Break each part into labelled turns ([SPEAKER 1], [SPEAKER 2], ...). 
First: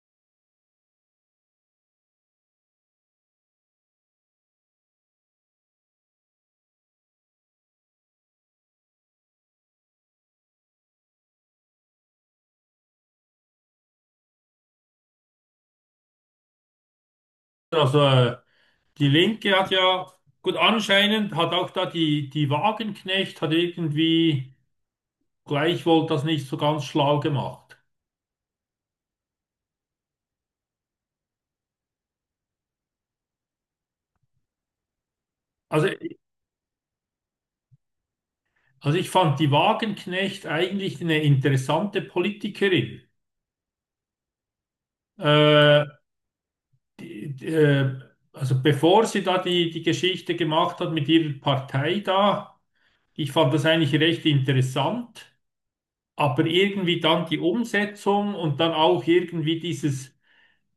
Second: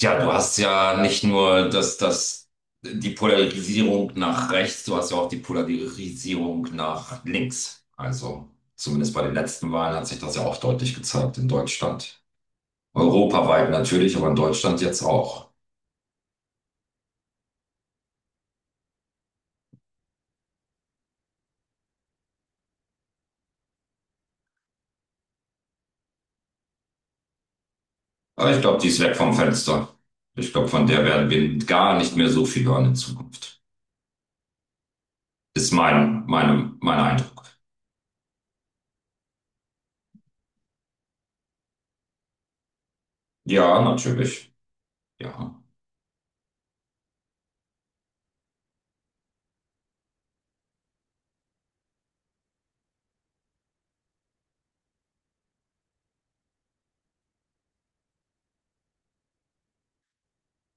[SPEAKER 1] Ja, du hast ja nicht nur die Polarisierung nach rechts, du hast ja auch die Polarisierung nach links. Also zumindest bei den letzten Wahlen hat sich das ja auch deutlich gezeigt in Deutschland. Europaweit natürlich, aber in Deutschland jetzt auch.
[SPEAKER 2] Also äh, die Linke hat ja, gut, anscheinend hat auch da die Wagenknecht hat irgendwie gleichwohl das nicht so ganz schlau gemacht.
[SPEAKER 1] Aber ich glaube, die ist weg vom Fenster. Ich glaube, von der werden wir gar nicht mehr so viel hören in Zukunft. Ist
[SPEAKER 2] Also,
[SPEAKER 1] mein Eindruck.
[SPEAKER 2] also ich fand die Wagenknecht eigentlich eine interessante Politikerin.
[SPEAKER 1] Ja, natürlich. Ja.
[SPEAKER 2] Äh, die, die, äh, also bevor sie da die Geschichte gemacht hat mit ihrer Partei da, ich fand das eigentlich recht interessant, aber irgendwie dann die Umsetzung und dann auch irgendwie dieses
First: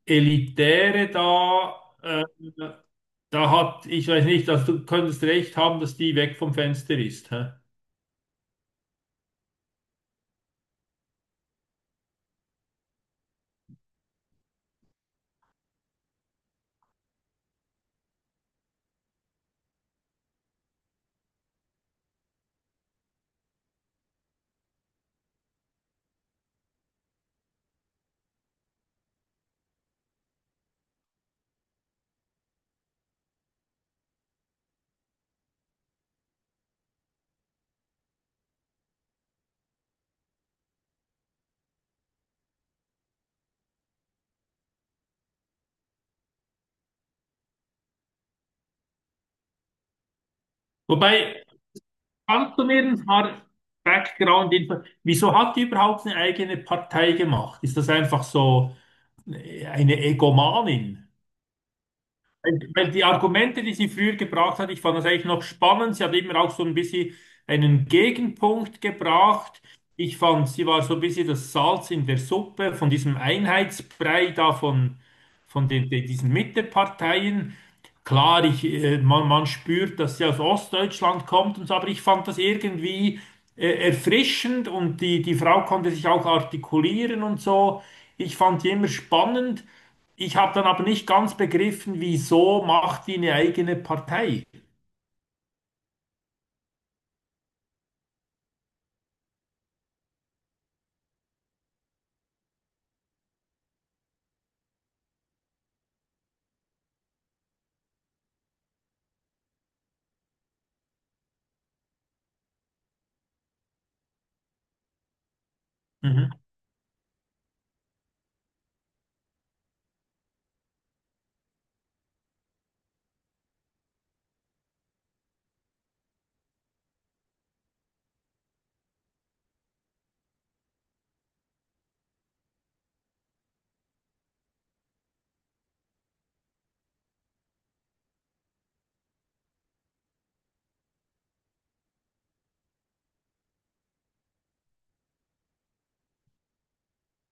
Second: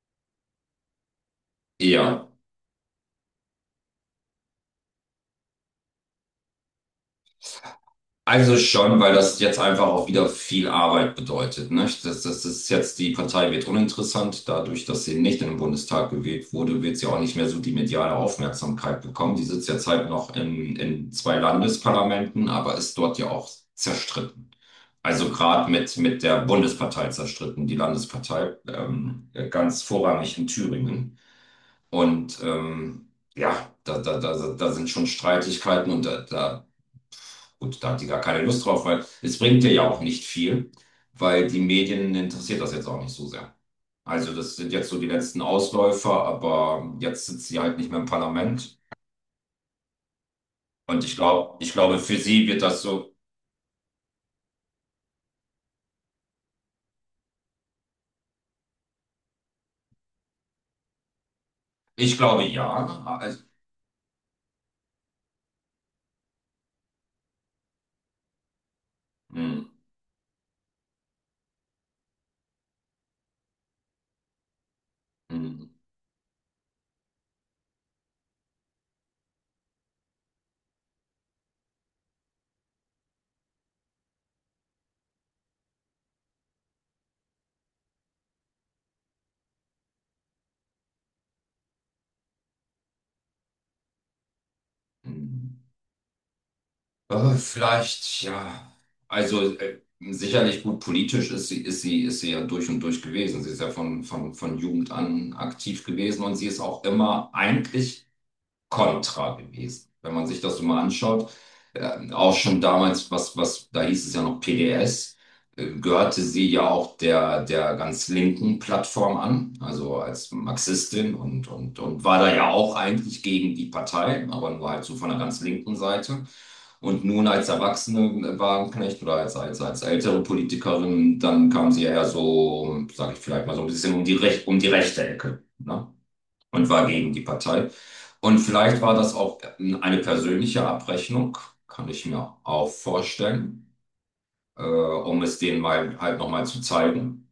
[SPEAKER 2] Elitäre da, äh,
[SPEAKER 1] Ja.
[SPEAKER 2] da hat, ich weiß nicht, also du könntest recht haben, dass die weg vom Fenster ist. Hä?
[SPEAKER 1] Also schon, weil das jetzt einfach auch wieder viel Arbeit bedeutet, ne? Das ist jetzt, die Partei wird uninteressant. Dadurch, dass sie nicht in den Bundestag gewählt wurde, wird sie auch nicht mehr so die mediale Aufmerksamkeit bekommen. Die sitzt jetzt halt noch in zwei Landesparlamenten, aber ist dort ja auch zerstritten. Also gerade mit der Bundespartei zerstritten, die Landespartei, ganz vorrangig in Thüringen. Und ja, da sind schon Streitigkeiten und da. Gut, da hat sie gar keine Lust drauf, weil es bringt ihr ja auch nicht viel, weil die Medien interessiert das jetzt auch nicht so sehr. Also das sind jetzt so die letzten Ausläufer, aber jetzt sitzt sie halt nicht mehr im Parlament. Und ich
[SPEAKER 2] Wobei,
[SPEAKER 1] glaube, ich glaube, für sie
[SPEAKER 2] kannst
[SPEAKER 1] wird
[SPEAKER 2] du mir
[SPEAKER 1] das
[SPEAKER 2] ein
[SPEAKER 1] so,
[SPEAKER 2] paar Background-Info, wieso hat die überhaupt eine eigene Partei gemacht? Ist das einfach so eine Egomanin?
[SPEAKER 1] ich glaube
[SPEAKER 2] Weil
[SPEAKER 1] ja.
[SPEAKER 2] weil die
[SPEAKER 1] Also,
[SPEAKER 2] Argumente, die sie früher gebracht hat, ich fand das eigentlich noch spannend. Sie hat immer auch so ein bisschen einen Gegenpunkt gebracht.
[SPEAKER 1] hm,
[SPEAKER 2] Ich fand, sie war so ein bisschen das Salz in der Suppe von diesem Einheitsbrei da von,
[SPEAKER 1] hm,
[SPEAKER 2] von den, den, diesen Mitteparteien. Klar, man spürt, dass sie aus Ostdeutschland kommt und so, aber ich fand das irgendwie erfrischend und die Frau konnte sich auch artikulieren und so. Ich fand die immer spannend. Ich habe dann aber nicht ganz begriffen, wieso macht die eine eigene Partei.
[SPEAKER 1] hm. Vielleicht, ja. Also sicherlich gut politisch ist sie ja durch und durch gewesen. Sie ist ja von Jugend an aktiv gewesen und sie ist auch immer eigentlich kontra gewesen. Wenn man sich das so mal anschaut, auch schon damals, da hieß es ja noch PDS, gehörte
[SPEAKER 2] Mhm.
[SPEAKER 1] sie ja auch der ganz linken Plattform an, also als Marxistin und war da ja auch eigentlich gegen die Partei, aber nur halt so von der ganz linken Seite. Und nun als Erwachsene Wagenknecht oder als ältere Politikerin, dann kam sie ja eher so, sage ich vielleicht mal so ein bisschen um die Rech um die rechte Ecke. Ne? Und war gegen die Partei. Und vielleicht war das auch eine persönliche Abrechnung, kann ich mir auch vorstellen, um es denen mal halt nochmal zu zeigen.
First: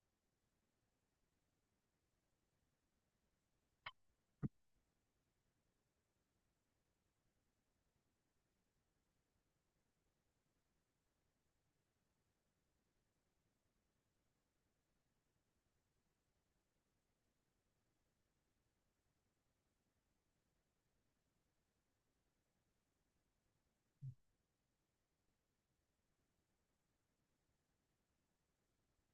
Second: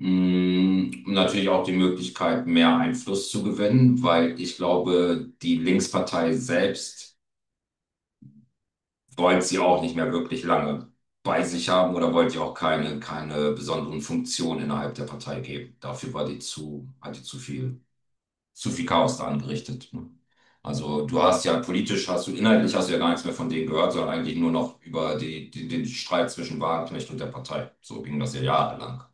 [SPEAKER 1] Und natürlich auch die Möglichkeit, mehr Einfluss zu gewinnen, weil ich glaube, die Linkspartei selbst wollte sie auch nicht mehr wirklich lange bei sich haben oder wollte ihr auch keine besonderen Funktionen innerhalb der Partei geben. Dafür war hatte zu viel zu viel Chaos da angerichtet. Ne? Also du hast ja politisch, hast du inhaltlich hast du ja gar nichts mehr von denen gehört, sondern eigentlich nur noch über den Streit zwischen Wagenknecht und der Partei. So ging das ja jahrelang.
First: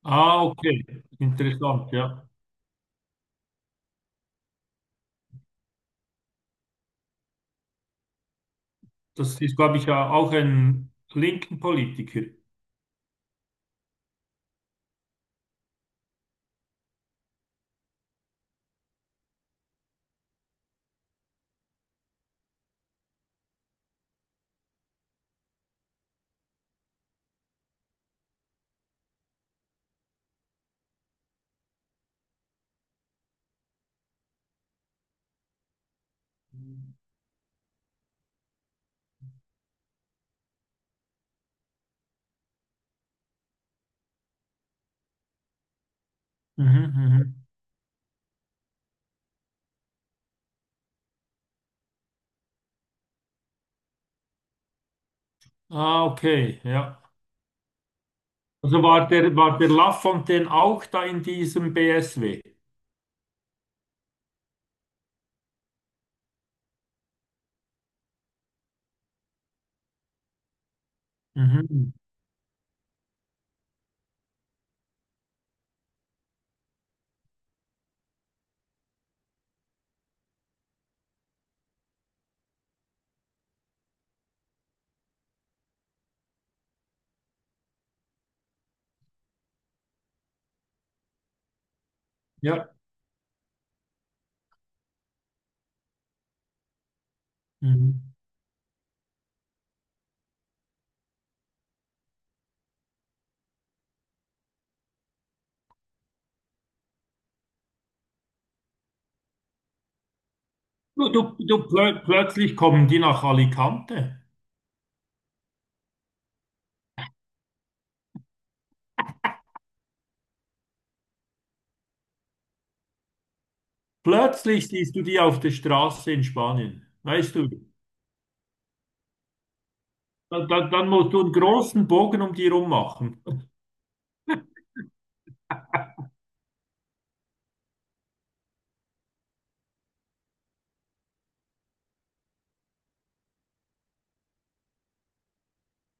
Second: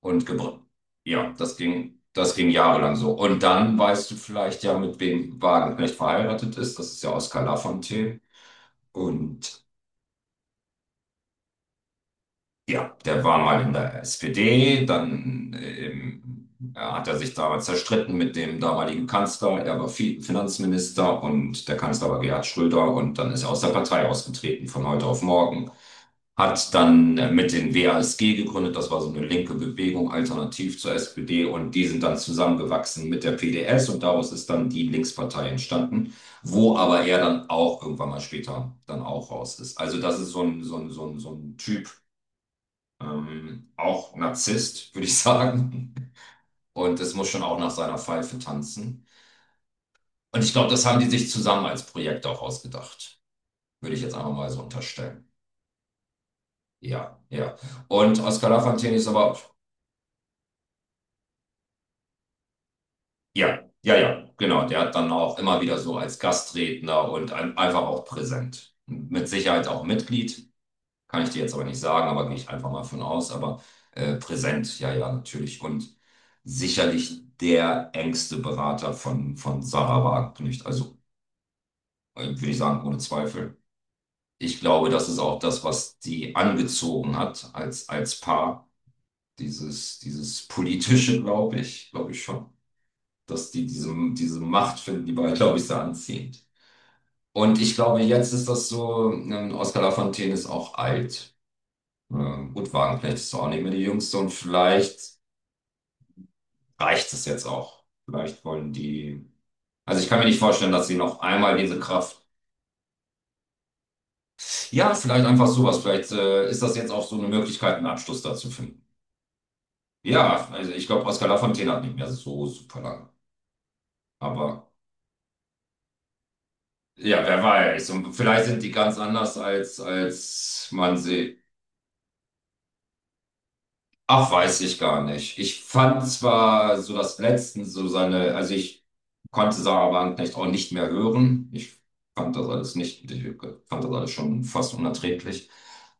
[SPEAKER 1] Und
[SPEAKER 2] Ah, okay. Interessant, ja.
[SPEAKER 1] das ging jahrelang so. Und dann weißt du vielleicht ja, mit wem Wagenknecht verheiratet ist. Das ist ja Oskar Lafontaine.
[SPEAKER 2] Das ist,
[SPEAKER 1] Und
[SPEAKER 2] glaube ich, ja auch ein linken Politiker.
[SPEAKER 1] ja, der war mal in der SPD, dann er hat er sich damals zerstritten mit dem damaligen Kanzler. Er war Finanzminister und der Kanzler war Gerhard Schröder und dann ist er aus der Partei ausgetreten von heute auf morgen. Hat dann mit den WASG gegründet, das war so eine linke Bewegung, alternativ zur SPD und die sind dann zusammengewachsen mit der PDS und daraus ist dann die Linkspartei entstanden, wo aber er dann auch irgendwann mal später dann auch raus ist. Also das ist so ein Typ, auch Narzisst, würde ich sagen.
[SPEAKER 2] Mhm,
[SPEAKER 1] Und es muss schon
[SPEAKER 2] mhm.
[SPEAKER 1] auch nach seiner Pfeife tanzen. Und ich glaube, das haben die sich zusammen als Projekt auch ausgedacht. Würde ich jetzt einfach mal so unterstellen.
[SPEAKER 2] Ah, okay, ja.
[SPEAKER 1] Ja, ja. Und Oscar
[SPEAKER 2] Also
[SPEAKER 1] Lafontaine ist aber,
[SPEAKER 2] war der Lafontaine auch da in diesem BSW?
[SPEAKER 1] ja, genau. Der hat dann auch immer wieder so als Gastredner und einfach auch präsent. Mit Sicherheit auch Mitglied. Kann ich dir jetzt aber nicht
[SPEAKER 2] Mhm.
[SPEAKER 1] sagen, aber gehe ich einfach mal von aus. Aber präsent, ja, ja, natürlich. Und sicherlich der engste Berater von Sarah Wagenknecht. Also würde ich sagen, ohne Zweifel. Ich glaube, das ist auch das, was die angezogen hat als Paar. Dieses politische, glaube ich schon.
[SPEAKER 2] Ja.
[SPEAKER 1] Dass die diese Macht finden, die beide, glaube ich, sehr anziehend. Und ich glaube,
[SPEAKER 2] Mhm.
[SPEAKER 1] jetzt ist das so, Oscar Lafontaine ist auch alt. Gut, Wagenknecht ist auch nicht mehr die Jüngste und vielleicht reicht es jetzt auch. Vielleicht wollen die. Also ich kann mir nicht vorstellen, dass sie
[SPEAKER 2] Du,
[SPEAKER 1] noch
[SPEAKER 2] du,
[SPEAKER 1] einmal
[SPEAKER 2] du,
[SPEAKER 1] diese
[SPEAKER 2] plö
[SPEAKER 1] Kraft.
[SPEAKER 2] plötzlich kommen die nach Alicante.
[SPEAKER 1] Ja, vielleicht einfach sowas. Vielleicht ist das jetzt auch so eine Möglichkeit, einen Abschluss da zu finden. Ja, also ich glaube, Oscar Lafontaine hat nicht mehr so super lange.
[SPEAKER 2] Plötzlich
[SPEAKER 1] Aber
[SPEAKER 2] siehst du die auf der Straße in Spanien.
[SPEAKER 1] ja,
[SPEAKER 2] Weißt
[SPEAKER 1] wer
[SPEAKER 2] du,
[SPEAKER 1] weiß. Und vielleicht sind die ganz anders, als
[SPEAKER 2] dann
[SPEAKER 1] man
[SPEAKER 2] musst du einen
[SPEAKER 1] sie
[SPEAKER 2] großen Bogen um die rum machen.
[SPEAKER 1] ach, weiß ich gar nicht. Ich fand zwar so das Letzten so seine, also ich konnte Sarah Wagenknecht auch nicht mehr hören. Ich fand das alles nicht, ich fand das alles schon fast unerträglich.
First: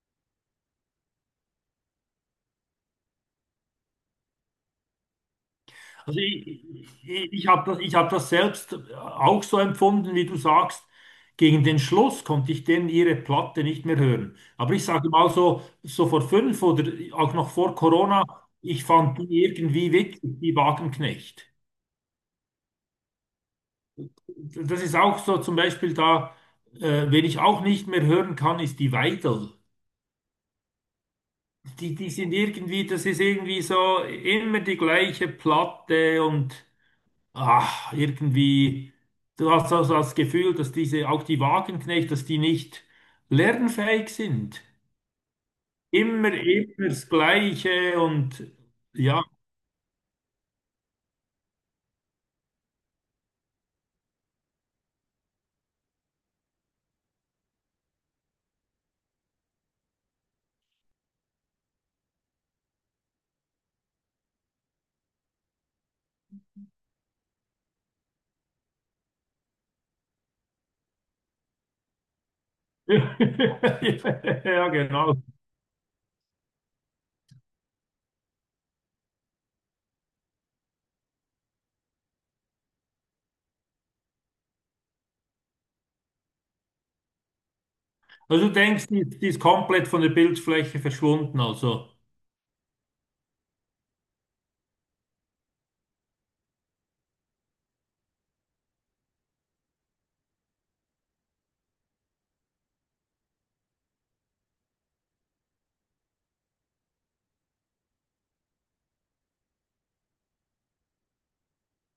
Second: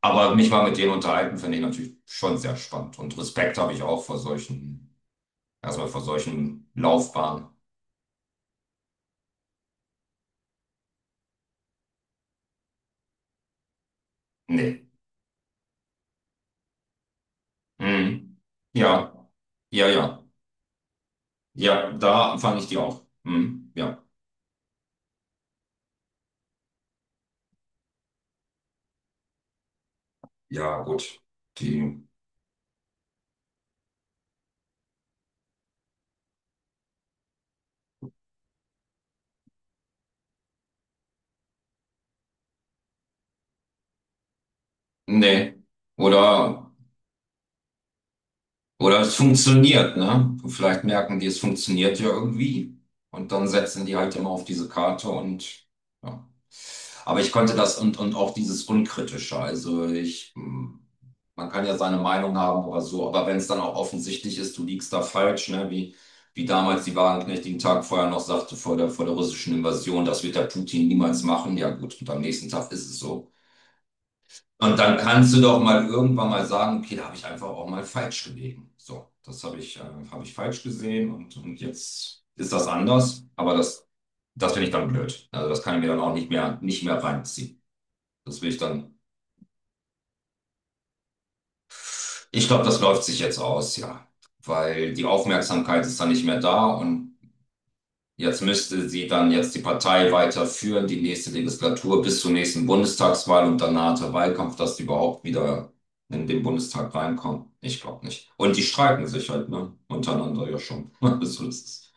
[SPEAKER 1] Aber mich mal mit denen unterhalten, finde ich natürlich schon sehr spannend. Und Respekt habe ich auch vor solchen, erstmal vor
[SPEAKER 2] Also ich,
[SPEAKER 1] solchen
[SPEAKER 2] ich
[SPEAKER 1] Laufbahnen.
[SPEAKER 2] habe das, ich hab das selbst auch so empfunden, wie du sagst. Gegen den Schluss konnte ich denn ihre Platte nicht mehr hören. Aber ich
[SPEAKER 1] Nee.
[SPEAKER 2] sage mal so, so vor fünf oder auch noch vor Corona,
[SPEAKER 1] Mhm.
[SPEAKER 2] ich
[SPEAKER 1] Ja,
[SPEAKER 2] fand die
[SPEAKER 1] ja,
[SPEAKER 2] irgendwie witzig,
[SPEAKER 1] ja.
[SPEAKER 2] die Wagenknecht.
[SPEAKER 1] Ja, da fand ich die auch. Mhm. Ja.
[SPEAKER 2] Das ist auch so zum Beispiel da, wen ich auch nicht mehr hören kann, ist die Weidel.
[SPEAKER 1] Ja, gut.
[SPEAKER 2] Die,
[SPEAKER 1] Die.
[SPEAKER 2] die sind irgendwie, das ist irgendwie so immer die gleiche Platte und ach, irgendwie, du hast also das Gefühl, dass diese, auch die Wagenknecht, dass die nicht lernfähig sind.
[SPEAKER 1] Nee.
[SPEAKER 2] Immer,
[SPEAKER 1] Oder.
[SPEAKER 2] immer das Gleiche und
[SPEAKER 1] Oder es
[SPEAKER 2] ja.
[SPEAKER 1] funktioniert, ne? Vielleicht merken die, es funktioniert ja irgendwie. Und dann setzen die halt immer auf diese Karte und ja. Aber ich konnte das und auch dieses Unkritische. Also ich, man kann ja seine Meinung haben oder so, aber wenn es dann auch offensichtlich ist, du liegst da falsch, ne? Wie damals die Wagenknecht den Tag vorher noch sagte vor der russischen Invasion, das wird der Putin niemals machen. Ja gut, und am nächsten Tag ist es so.
[SPEAKER 2] Ja,
[SPEAKER 1] Und dann
[SPEAKER 2] genau.
[SPEAKER 1] kannst du doch mal irgendwann mal sagen, okay, da habe ich einfach auch mal falsch gelegen. So, das habe ich falsch gesehen und jetzt ist das anders. Aber das finde ich dann blöd. Also das kann ich mir dann auch nicht mehr reinziehen. Das
[SPEAKER 2] Also
[SPEAKER 1] will
[SPEAKER 2] du
[SPEAKER 1] ich
[SPEAKER 2] denkst,
[SPEAKER 1] dann.
[SPEAKER 2] die ist komplett von der Bildfläche verschwunden. Also,
[SPEAKER 1] Ich glaube, das läuft sich jetzt aus, ja. Weil die Aufmerksamkeit ist dann nicht mehr da und jetzt müsste sie dann jetzt die Partei weiterführen, die nächste Legislatur bis zur nächsten Bundestagswahl und danach der Wahlkampf, dass die überhaupt wieder in den Bundestag reinkommen. Ich glaube nicht. Und die streiken sich halt, ne? Untereinander ja schon. Also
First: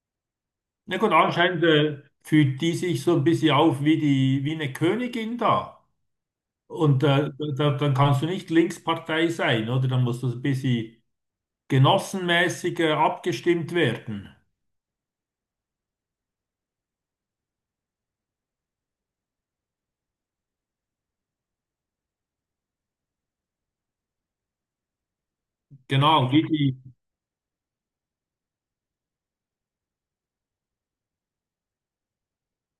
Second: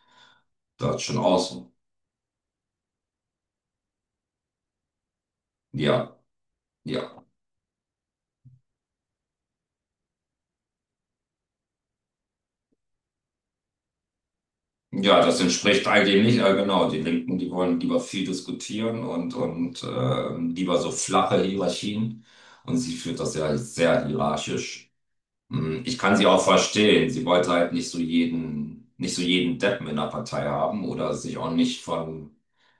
[SPEAKER 1] das
[SPEAKER 2] na
[SPEAKER 1] ist
[SPEAKER 2] gut,
[SPEAKER 1] schon aus.
[SPEAKER 2] anscheinend fühlt die sich so ein bisschen auf wie die, wie eine Königin da.
[SPEAKER 1] Ja,
[SPEAKER 2] Und
[SPEAKER 1] ja.
[SPEAKER 2] äh, Dann kannst du nicht Linkspartei sein, oder? Dann musst du so ein bisschen genossenmäßig abgestimmt werden.
[SPEAKER 1] Ja, das entspricht eigentlich nicht, genau. Die Linken, die wollen lieber viel diskutieren und lieber so flache Hierarchien. Und sie führt das ja sehr hierarchisch. Hm, ich kann sie
[SPEAKER 2] Genau,
[SPEAKER 1] auch
[SPEAKER 2] wie die.
[SPEAKER 1] verstehen. Sie wollte halt nicht so jeden, nicht so jeden Deppen in der Partei haben oder sich auch nicht von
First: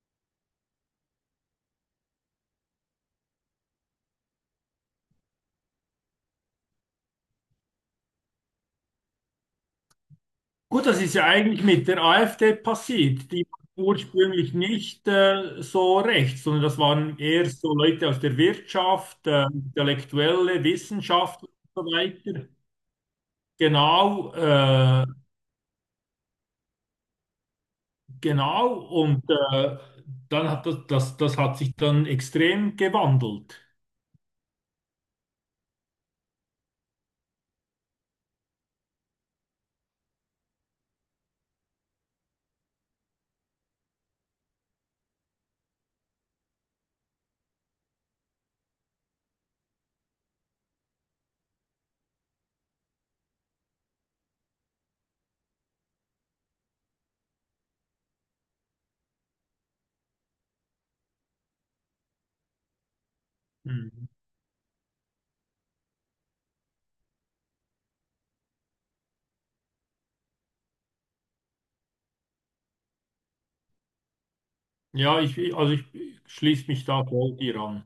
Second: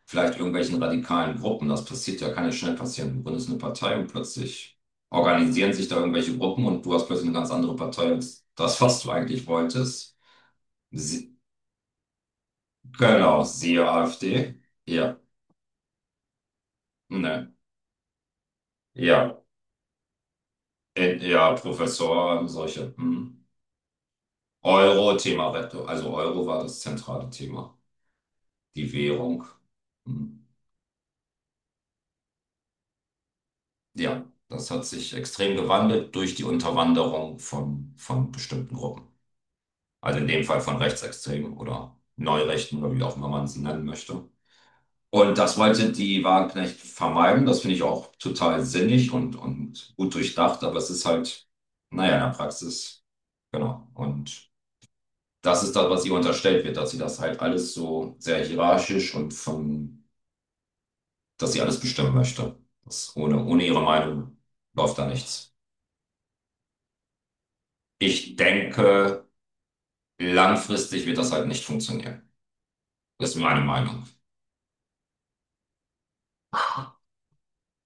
[SPEAKER 1] vielleicht irgendwelchen radikalen Gruppen. Das passiert ja, kann ja schnell passieren. Du gründest eine Partei und plötzlich organisieren sich da irgendwelche Gruppen und du hast plötzlich eine ganz andere Partei als das, was du eigentlich wolltest.
[SPEAKER 2] Gut, das ist ja
[SPEAKER 1] Sie,
[SPEAKER 2] eigentlich mit der AfD passiert.
[SPEAKER 1] genau,
[SPEAKER 2] Die war
[SPEAKER 1] siehe AfD.
[SPEAKER 2] ursprünglich nicht
[SPEAKER 1] Ja,
[SPEAKER 2] äh, so rechts, sondern das waren eher
[SPEAKER 1] ne,
[SPEAKER 2] so Leute aus der Wirtschaft,
[SPEAKER 1] ja,
[SPEAKER 2] Intellektuelle, Wissenschaft und
[SPEAKER 1] Ja,
[SPEAKER 2] so weiter.
[SPEAKER 1] Professor, solche. Hm.
[SPEAKER 2] Genau, äh,
[SPEAKER 1] Euro-Thema, also Euro war das zentrale Thema.
[SPEAKER 2] genau.
[SPEAKER 1] Die Währung. Hm.
[SPEAKER 2] Dann hat das hat sich dann extrem gewandelt.
[SPEAKER 1] Ja, das hat sich extrem gewandelt durch die Unterwanderung von bestimmten Gruppen. Also in dem Fall von Rechtsextremen oder Neurechten oder wie auch immer man sie nennen möchte. Und das wollte die Wagenknecht vermeiden. Das finde ich auch total sinnig und gut durchdacht, aber es ist halt, naja, in der Praxis, genau. Und das ist das, was ihr unterstellt wird, dass sie das halt alles so sehr hierarchisch und von, dass sie alles bestimmen möchte. Das ohne ihre
[SPEAKER 2] Mhm.
[SPEAKER 1] Meinung läuft da nichts. Ich denke, langfristig wird das halt nicht funktionieren. Das ist meine Meinung.
[SPEAKER 2] Ich schließe mich da voll dir an.